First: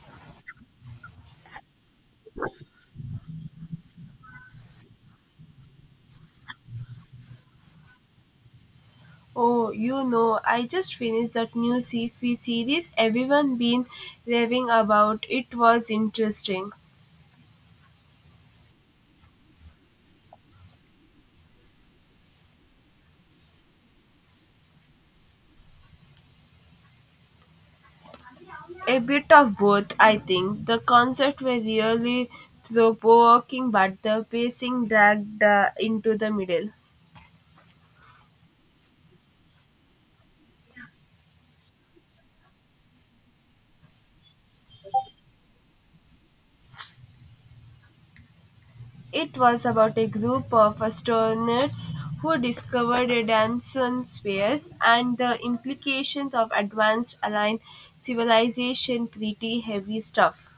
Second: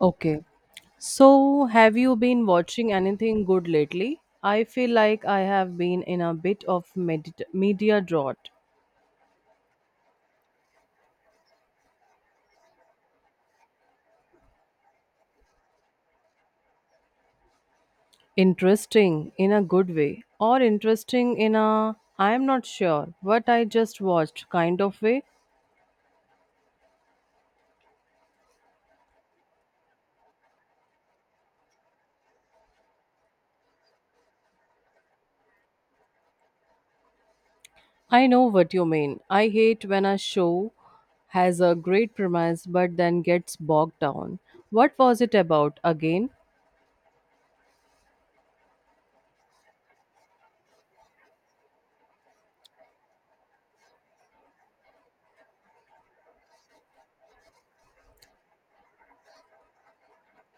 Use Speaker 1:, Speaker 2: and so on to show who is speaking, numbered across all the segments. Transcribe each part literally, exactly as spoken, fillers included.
Speaker 1: Okay. So, have you been watching anything good lately? I feel like I have been in a bit of medit media drought.
Speaker 2: Oh, you know, I just finished that new sci series everyone been raving about. It was interesting.
Speaker 1: Interesting in a good way, or interesting in a I am not sure what I just watched kind of way.
Speaker 2: A bit of both, I think. The concept were really thought-provoking, but the pacing dragged uh, into the middle.
Speaker 1: I know what you mean. I hate when a show has a great premise but then gets bogged down. What was it about again?
Speaker 2: It was about a group of astronauts who discovered a Danson spheres and the implications of advanced alien civilization. Pretty heavy stuff.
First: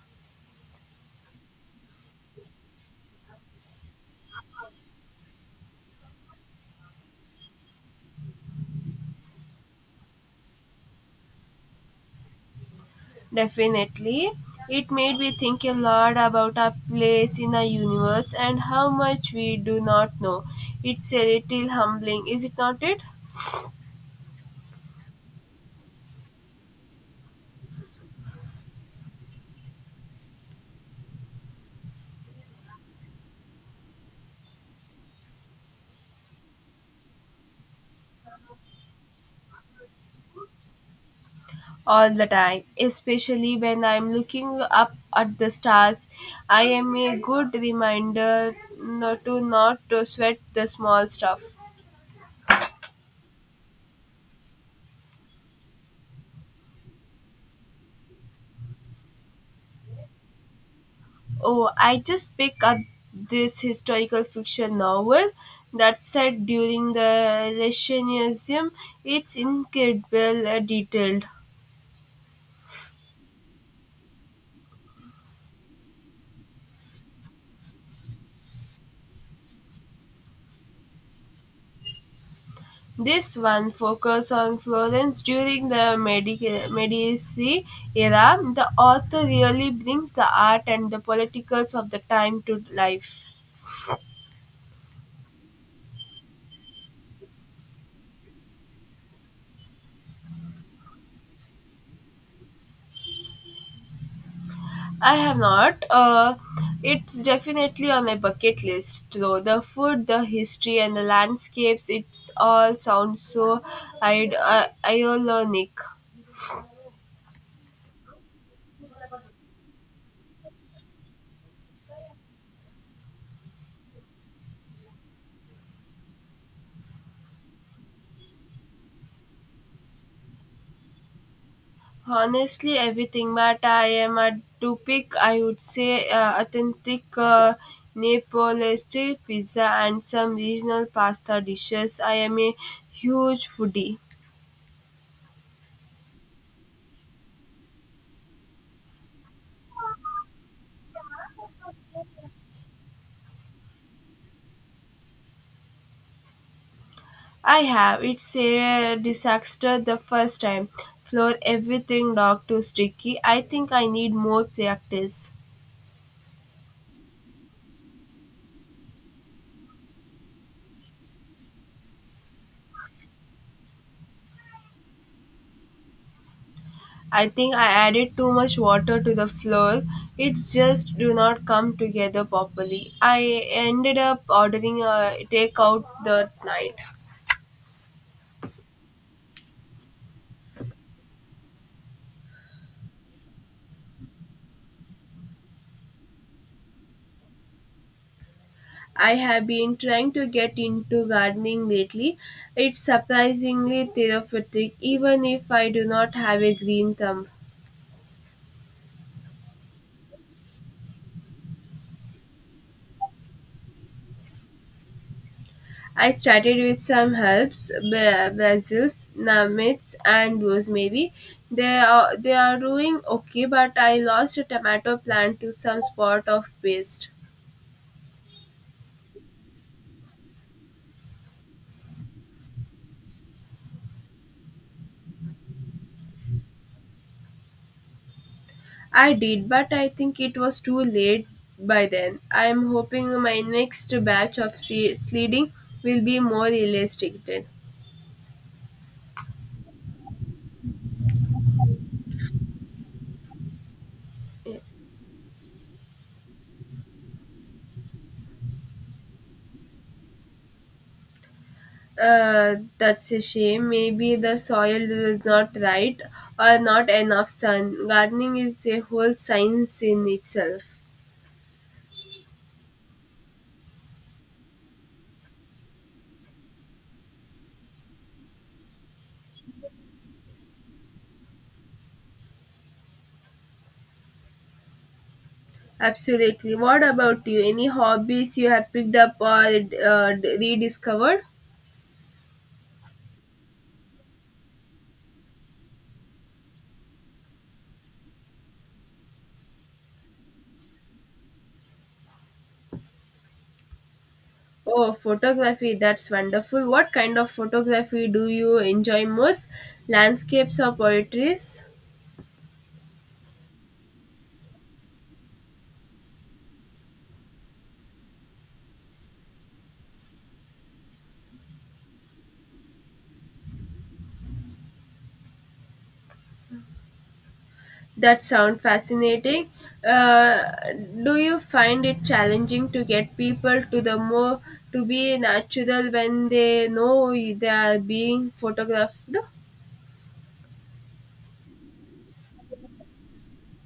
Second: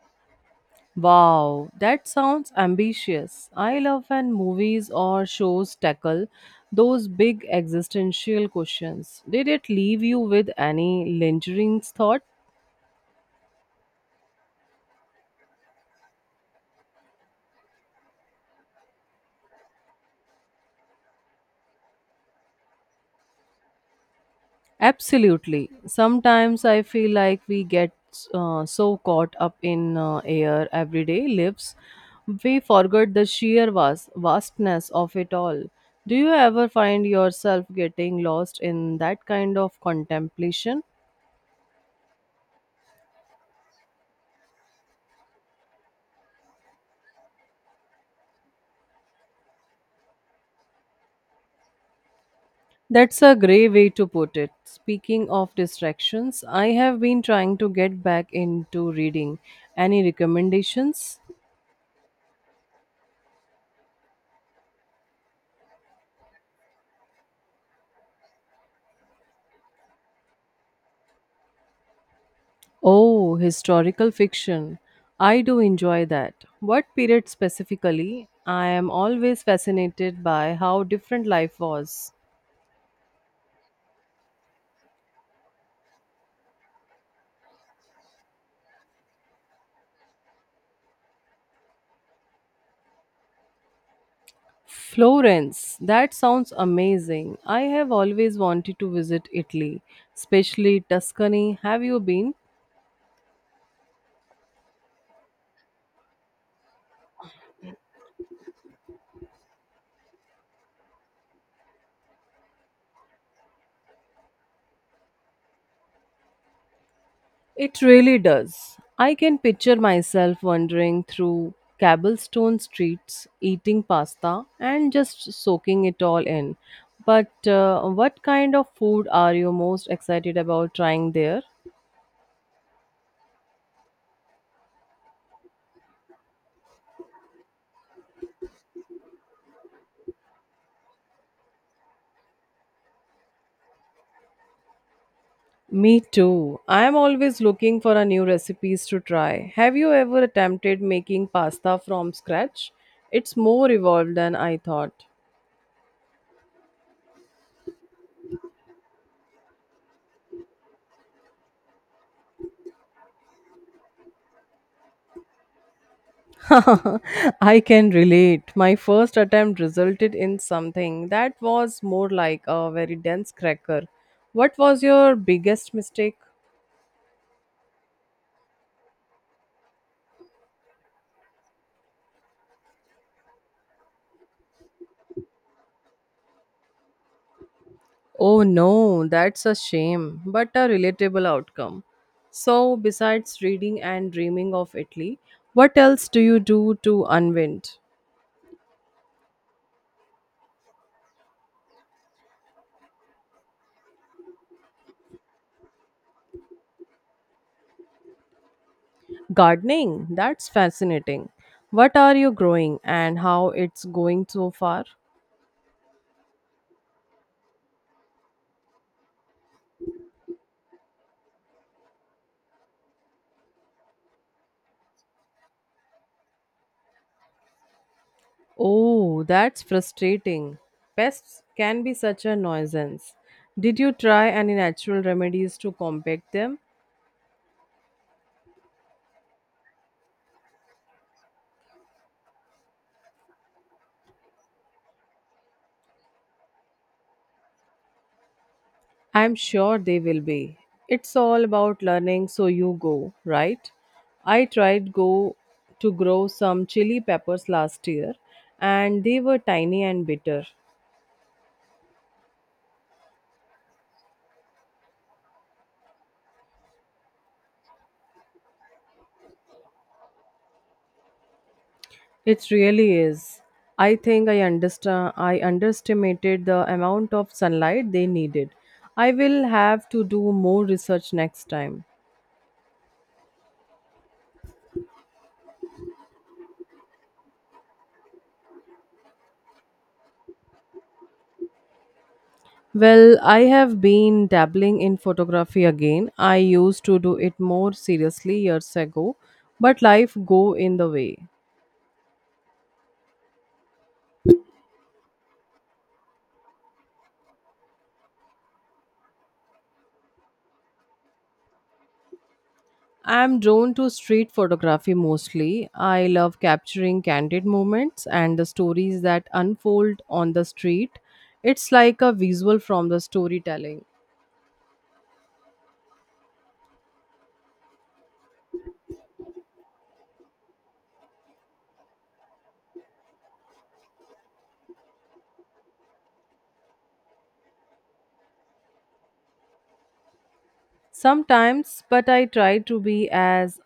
Speaker 1: Wow, that sounds ambitious. I love when movies or shows tackle those big existential questions. Did it leave you with any lingering thought?
Speaker 2: Definitely. It made me think a lot about our place in the universe and how much we do not know. It's a little humbling, is it not it?
Speaker 1: Absolutely. Sometimes I feel like we get uh, so caught up in uh, our everyday lives, we forget the sheer vast- vastness of it all. Do you ever find yourself getting lost in that kind of contemplation?
Speaker 2: All the time, especially when I'm looking up at the stars. I am a good reminder not to not to sweat the small stuff.
Speaker 1: That's a grey way to put it. Speaking of distractions, I have been trying to get back into reading. Any recommendations?
Speaker 2: Oh, I just picked up this historical fiction novel that set during the Renaissance. It's incredible uh, detailed.
Speaker 1: Oh, historical fiction. I do enjoy that. What period specifically? I am always fascinated by how different life was.
Speaker 2: This one focuses on Florence during the Medici Medici era. The author really brings the art and the politicals of the time to life.
Speaker 1: Florence, that sounds amazing. I have always wanted to visit Italy, especially Tuscany. Have you been?
Speaker 2: I have not. Uh, it's definitely on my bucket list, though. The food, the history, and the landscapes, it's all sounds so Id- uh, ionic.
Speaker 1: It really does. I can picture myself wandering through cobblestone streets, eating pasta, and just soaking it all in. But uh, what kind of food are you most excited about trying there?
Speaker 2: Honestly, everything, but I am a to pick, I would say, uh, authentic uh, Nepalese pizza and some regional pasta dishes. I am a huge foodie.
Speaker 1: Me too. I am always looking for a new recipes to try. Have you ever attempted making pasta from scratch? It's more evolved than I thought.
Speaker 2: I have. It's a disaster the first time. Floor everything dog to sticky. I think I need more practice.
Speaker 1: I can relate. My first attempt resulted in something that was more like a very dense cracker. What was your biggest mistake?
Speaker 2: I think I added too much water to the flour. It just do not come together properly. I ended up ordering a takeout that night.
Speaker 1: Oh no, that's a shame, but a relatable outcome. So, besides reading and dreaming of Italy, what else do you do to unwind?
Speaker 2: I have been trying to get into gardening lately. It's surprisingly therapeutic even if I do not have a green thumb.
Speaker 1: Gardening, that's fascinating. What are you growing and how it's going so far?
Speaker 2: I started with some herbs, ba- basils, namits, and rosemary. They are they are doing okay, but I lost a tomato plant to some spot of paste.
Speaker 1: Oh, that's frustrating. Pests can be such a nuisance. Did you try any natural remedies to combat them?
Speaker 2: I did, but I think it was too late by then. I am hoping my next batch of se- sledding will be more restricted.
Speaker 1: I'm sure they will be. It's all about learning, so you go, right? I tried go to grow some chili peppers last year and they were tiny and bitter.
Speaker 2: Uh, that's a shame. Maybe the soil is not right or not enough sun. Gardening is a whole science in itself.
Speaker 1: It really is. I think I understand I underestimated the amount of sunlight they needed. I will have to do more research next time.
Speaker 2: Absolutely. What about you? Any hobbies you have picked up or uh, rediscovered?
Speaker 1: Well, I have been dabbling in photography again. I used to do it more seriously years ago, but life go in the way.
Speaker 2: Oh, photography, that's wonderful. What kind of photography do you enjoy most? Landscapes or poetries?
Speaker 1: I am drawn to street photography mostly. I love capturing candid moments and the stories that unfold on the street. It's like a visual from the storytelling.
Speaker 2: That sound fascinating. Uh, do you find it challenging to get people to the more to be natural when they know they are being photographed?
Speaker 1: Sometimes, but I try to be as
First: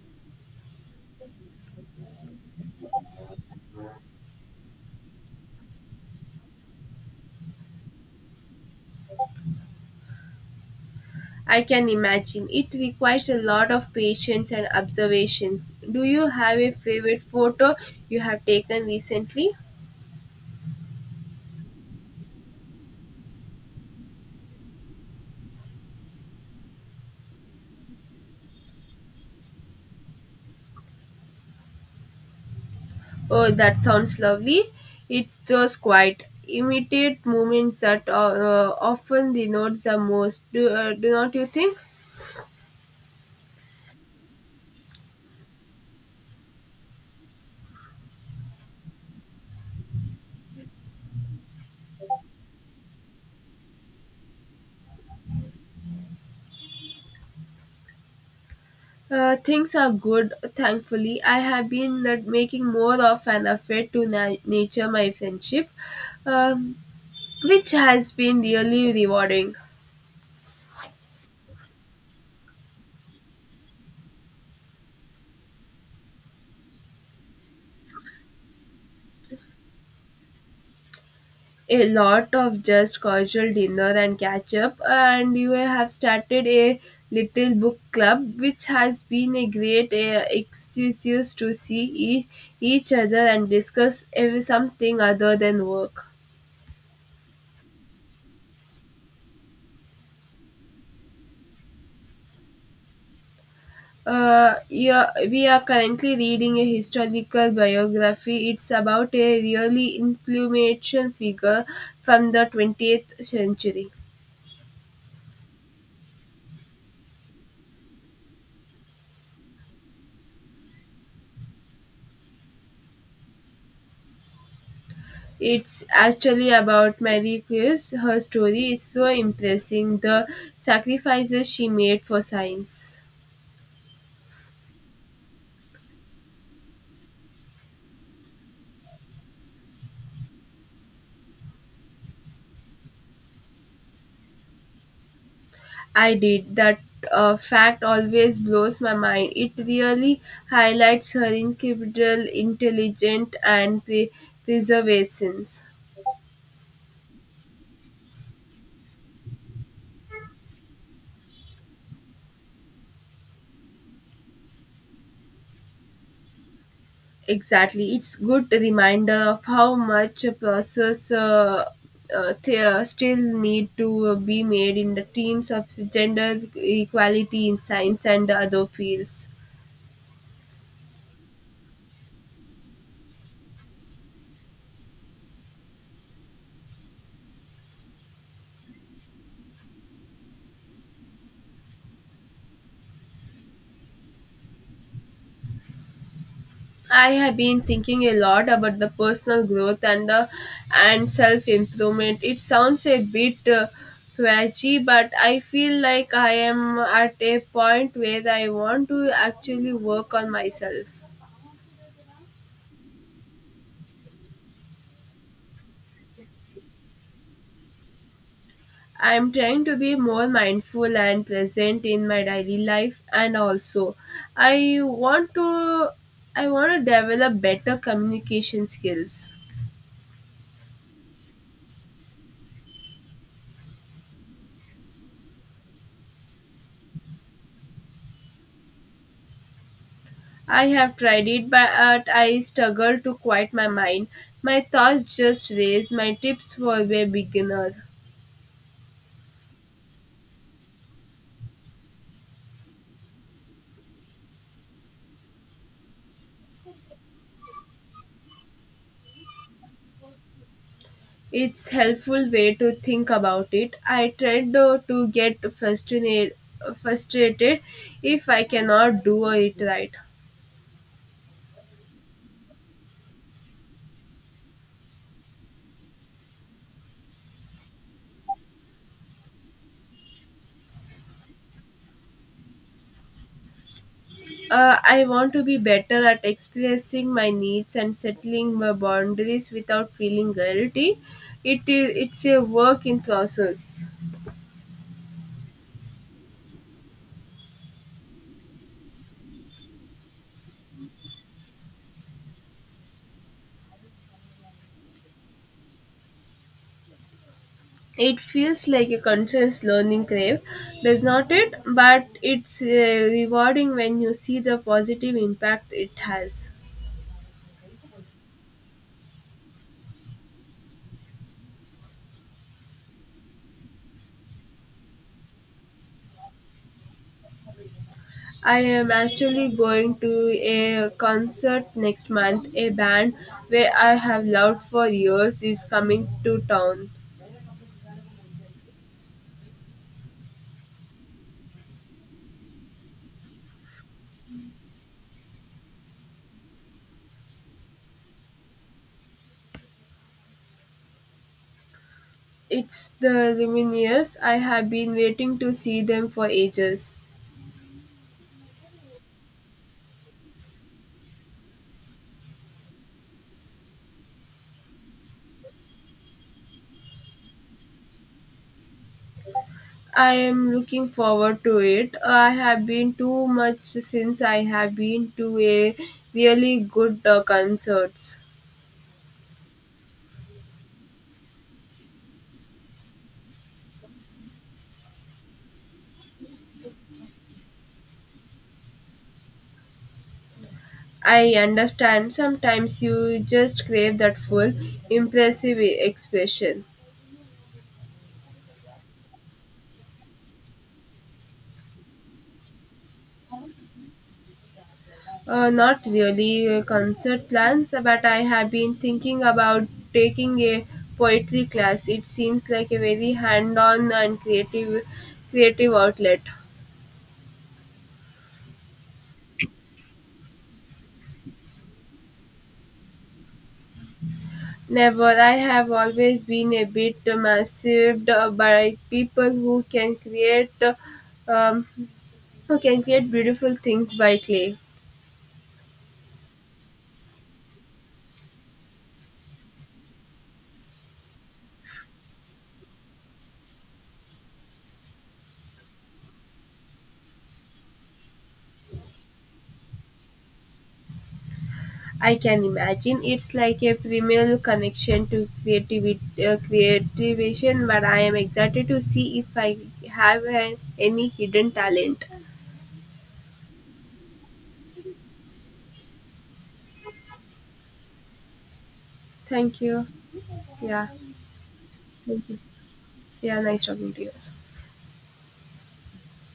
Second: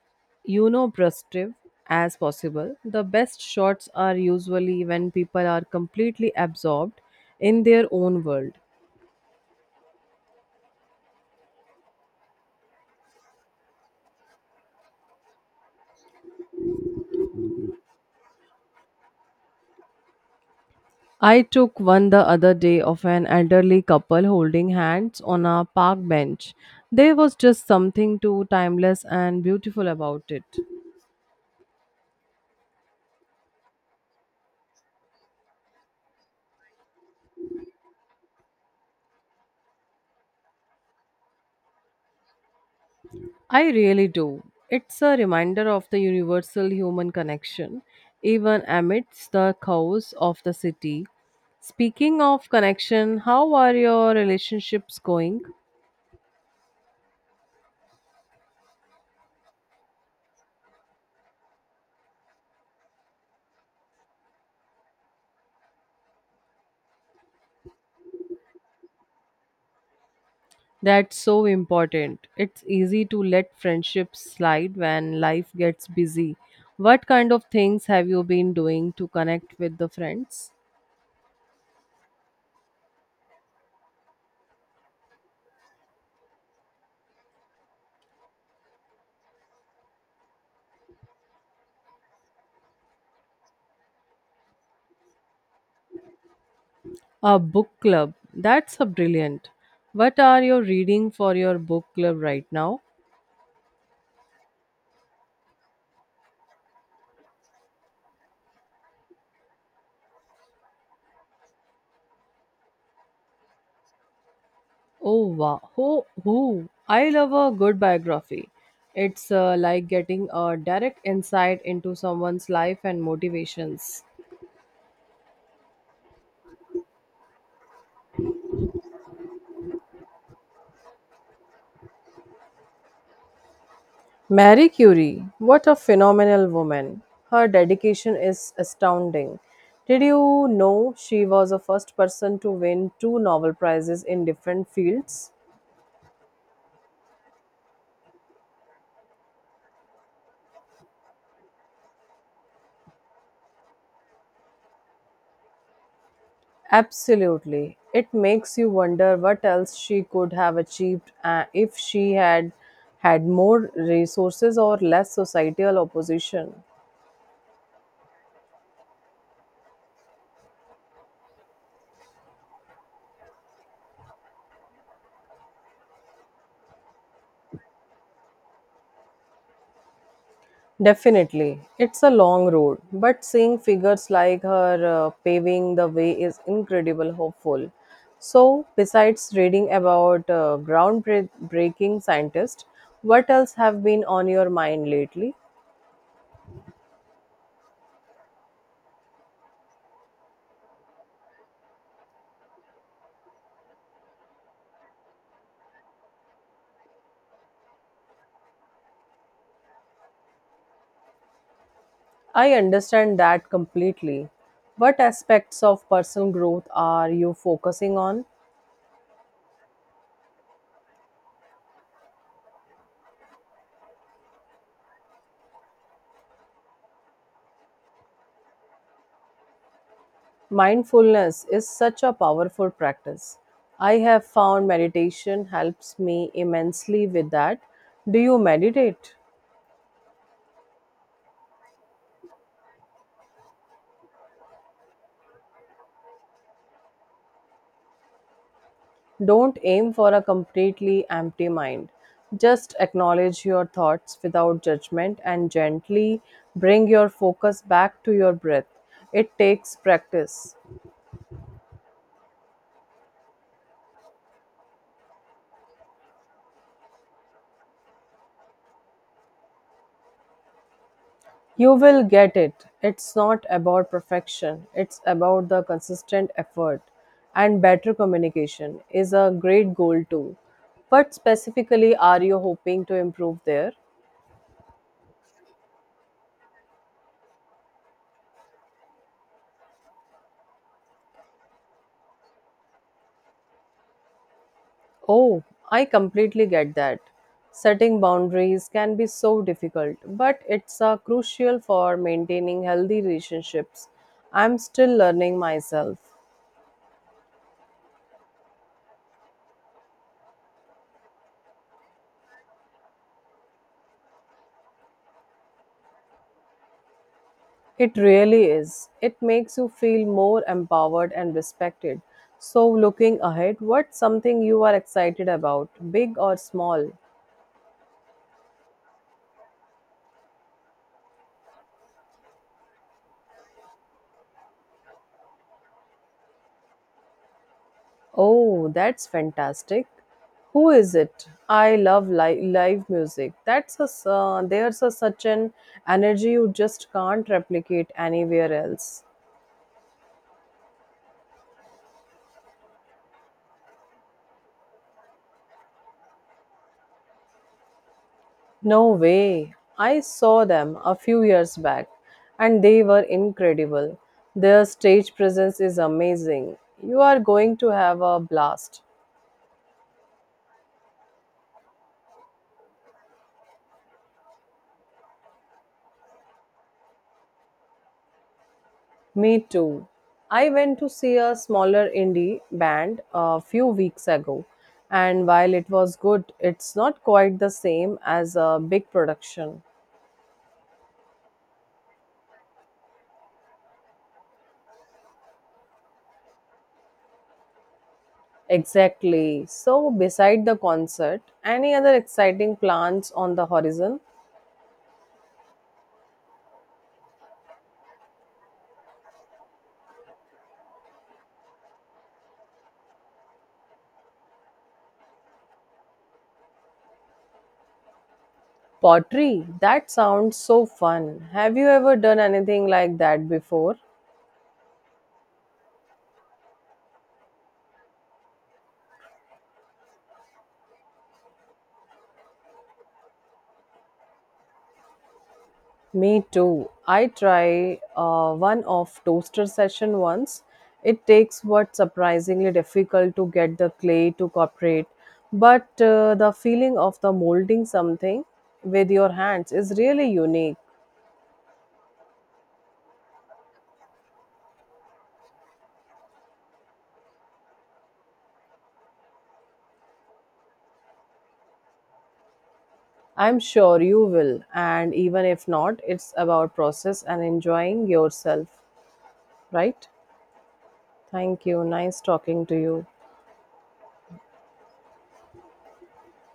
Speaker 1: unobtrusive as possible. The best shots are usually when people are completely absorbed in their own world.
Speaker 2: I can imagine. It requires a lot of patience and observations. Do you have a favorite photo you have taken recently?
Speaker 1: I took one the other day of an elderly couple holding hands on a park bench. There was just something too timeless and beautiful about it.
Speaker 2: Oh, that sounds lovely. It's those quiet, immediate moments that uh, uh, often denote the most. Do, uh, do not you think?
Speaker 1: I really do. It's a reminder of the universal human connection, even amidst the chaos of the city. Speaking of connection, how are your relationships going?
Speaker 2: Uh, things are good, thankfully. I have been uh, making more of an effort to na- nature my friendship, um, which has been really rewarding.
Speaker 1: That's so important. It's easy to let friendships slide when life gets busy. What kind of things have you been doing to connect with the friends?
Speaker 2: A lot of just casual dinner and catch up and you have started a little book club which has been a great uh, excuse to see e- each other and discuss ev- something other than work.
Speaker 1: A book club. That's a brilliant. What are you reading for your book club right now?
Speaker 2: Uh, yeah, we are currently reading a historical biography. It's about a really influential figure from the twentieth century.
Speaker 1: Oh wow! Oh, ooh. I love a good biography. It's uh, like getting a direct insight into someone's life and motivations.
Speaker 2: It's actually about Mary Curie. Her story is so impressing. The sacrifices she made for science.
Speaker 1: Marie Curie, what a phenomenal woman! Her dedication is astounding. Did you know she was the first person to win two Nobel Prizes in different fields?
Speaker 2: I did. That uh, fact always blows my mind. It really highlights her incredible intelligence and pre- perseverance.
Speaker 1: Absolutely. It makes you wonder what else she could have achieved uh, if she had had more resources or less societal opposition.
Speaker 2: Exactly, it's good reminder of how much a process uh, uh, th- uh, still need to uh, be made in the teams of gender equality in science and other fields.
Speaker 1: Definitely. It's a long road, but seeing figures like her uh, paving the way is incredible hopeful. So, besides reading about uh, groundbreaking scientists, what else have been on your mind lately?
Speaker 2: I have been thinking a lot about the personal growth and the and self improvement. It sounds a bit uh, preachy, but I feel like I am at a point where I want to actually work on myself.
Speaker 1: I understand that completely. What aspects of personal growth are you focusing on?
Speaker 2: I'm trying to be more mindful and present in my daily life, and also I want to I want to develop better communication skills.
Speaker 1: Mindfulness is such a powerful practice. I have found meditation helps me immensely with that. Do you meditate?
Speaker 2: I have tried it but I struggle to quiet my mind. My thoughts just race. My tips for a beginner.
Speaker 1: Don't aim for a completely empty mind. Just acknowledge your thoughts without judgment and gently bring your focus back to your breath. It takes practice,
Speaker 2: It's helpful way to think about it. I tried uh, to get frustrated frustrated if I cannot do it right.
Speaker 1: you will get it. It's not about perfection, it's about the consistent effort. And better communication is a great goal too. What specifically are you hoping to improve there?
Speaker 2: Uh, I want to be better at expressing my needs and settling my boundaries without feeling guilty. It is it's a work in process.
Speaker 1: Oh, I completely get that. Setting boundaries can be so difficult, but it's uh, crucial for maintaining healthy relationships. I'm still learning myself.
Speaker 2: It feels like a conscious learning curve, does not it? But it's uh, rewarding when you see the positive impact it has.
Speaker 1: It really is. It makes you feel more empowered and respected. So, looking ahead, what's something you are excited about, big or small?
Speaker 2: I am actually going to a concert next month. A band where I have loved for years is coming to town.
Speaker 1: Oh, that's fantastic. Who is it? I love li- live music. That's a s- uh, there's a, such an energy you just can't replicate anywhere else.
Speaker 2: It's the Lumineers. I have been waiting to see them for ages.
Speaker 1: No way. I saw them a few years back and they were incredible. Their stage presence is amazing. You are going to have a blast.
Speaker 2: I am looking forward to it. I have been too much since I have been to a really good uh, concerts.
Speaker 1: Me too. I went to see a smaller indie band a few weeks ago, and while it was good, it's not quite the same as a big production.
Speaker 2: I understand sometimes you just crave that full impressive expression.
Speaker 1: Exactly. So, beside the concert, any other exciting plans on the horizon?
Speaker 2: Uh, not really uh, concert plans, but I have been thinking about taking a poetry class. It seems like a very hand-on and creative, creative outlet.
Speaker 1: Pottery, that sounds so fun. Have you ever done anything like that before?
Speaker 2: Never, I have always been a bit massive uh, by people who can create, uh, um, who can create beautiful things by clay.
Speaker 1: Me too. I try uh, one off toaster session once. It takes what surprisingly difficult to get the clay to cooperate, but uh, the feeling of the molding something with your hands is really unique.
Speaker 2: I can imagine it's like a primal connection to creativity, uh, creativation, but I am excited to see if I have uh, any hidden talent.
Speaker 1: I'm sure you will, and even if not, it's about process and enjoying yourself,
Speaker 2: Thank you.
Speaker 1: right?
Speaker 2: Yeah,
Speaker 1: Thank you. Nice
Speaker 2: thank you.
Speaker 1: talking to you.
Speaker 2: Yeah, nice talking to you.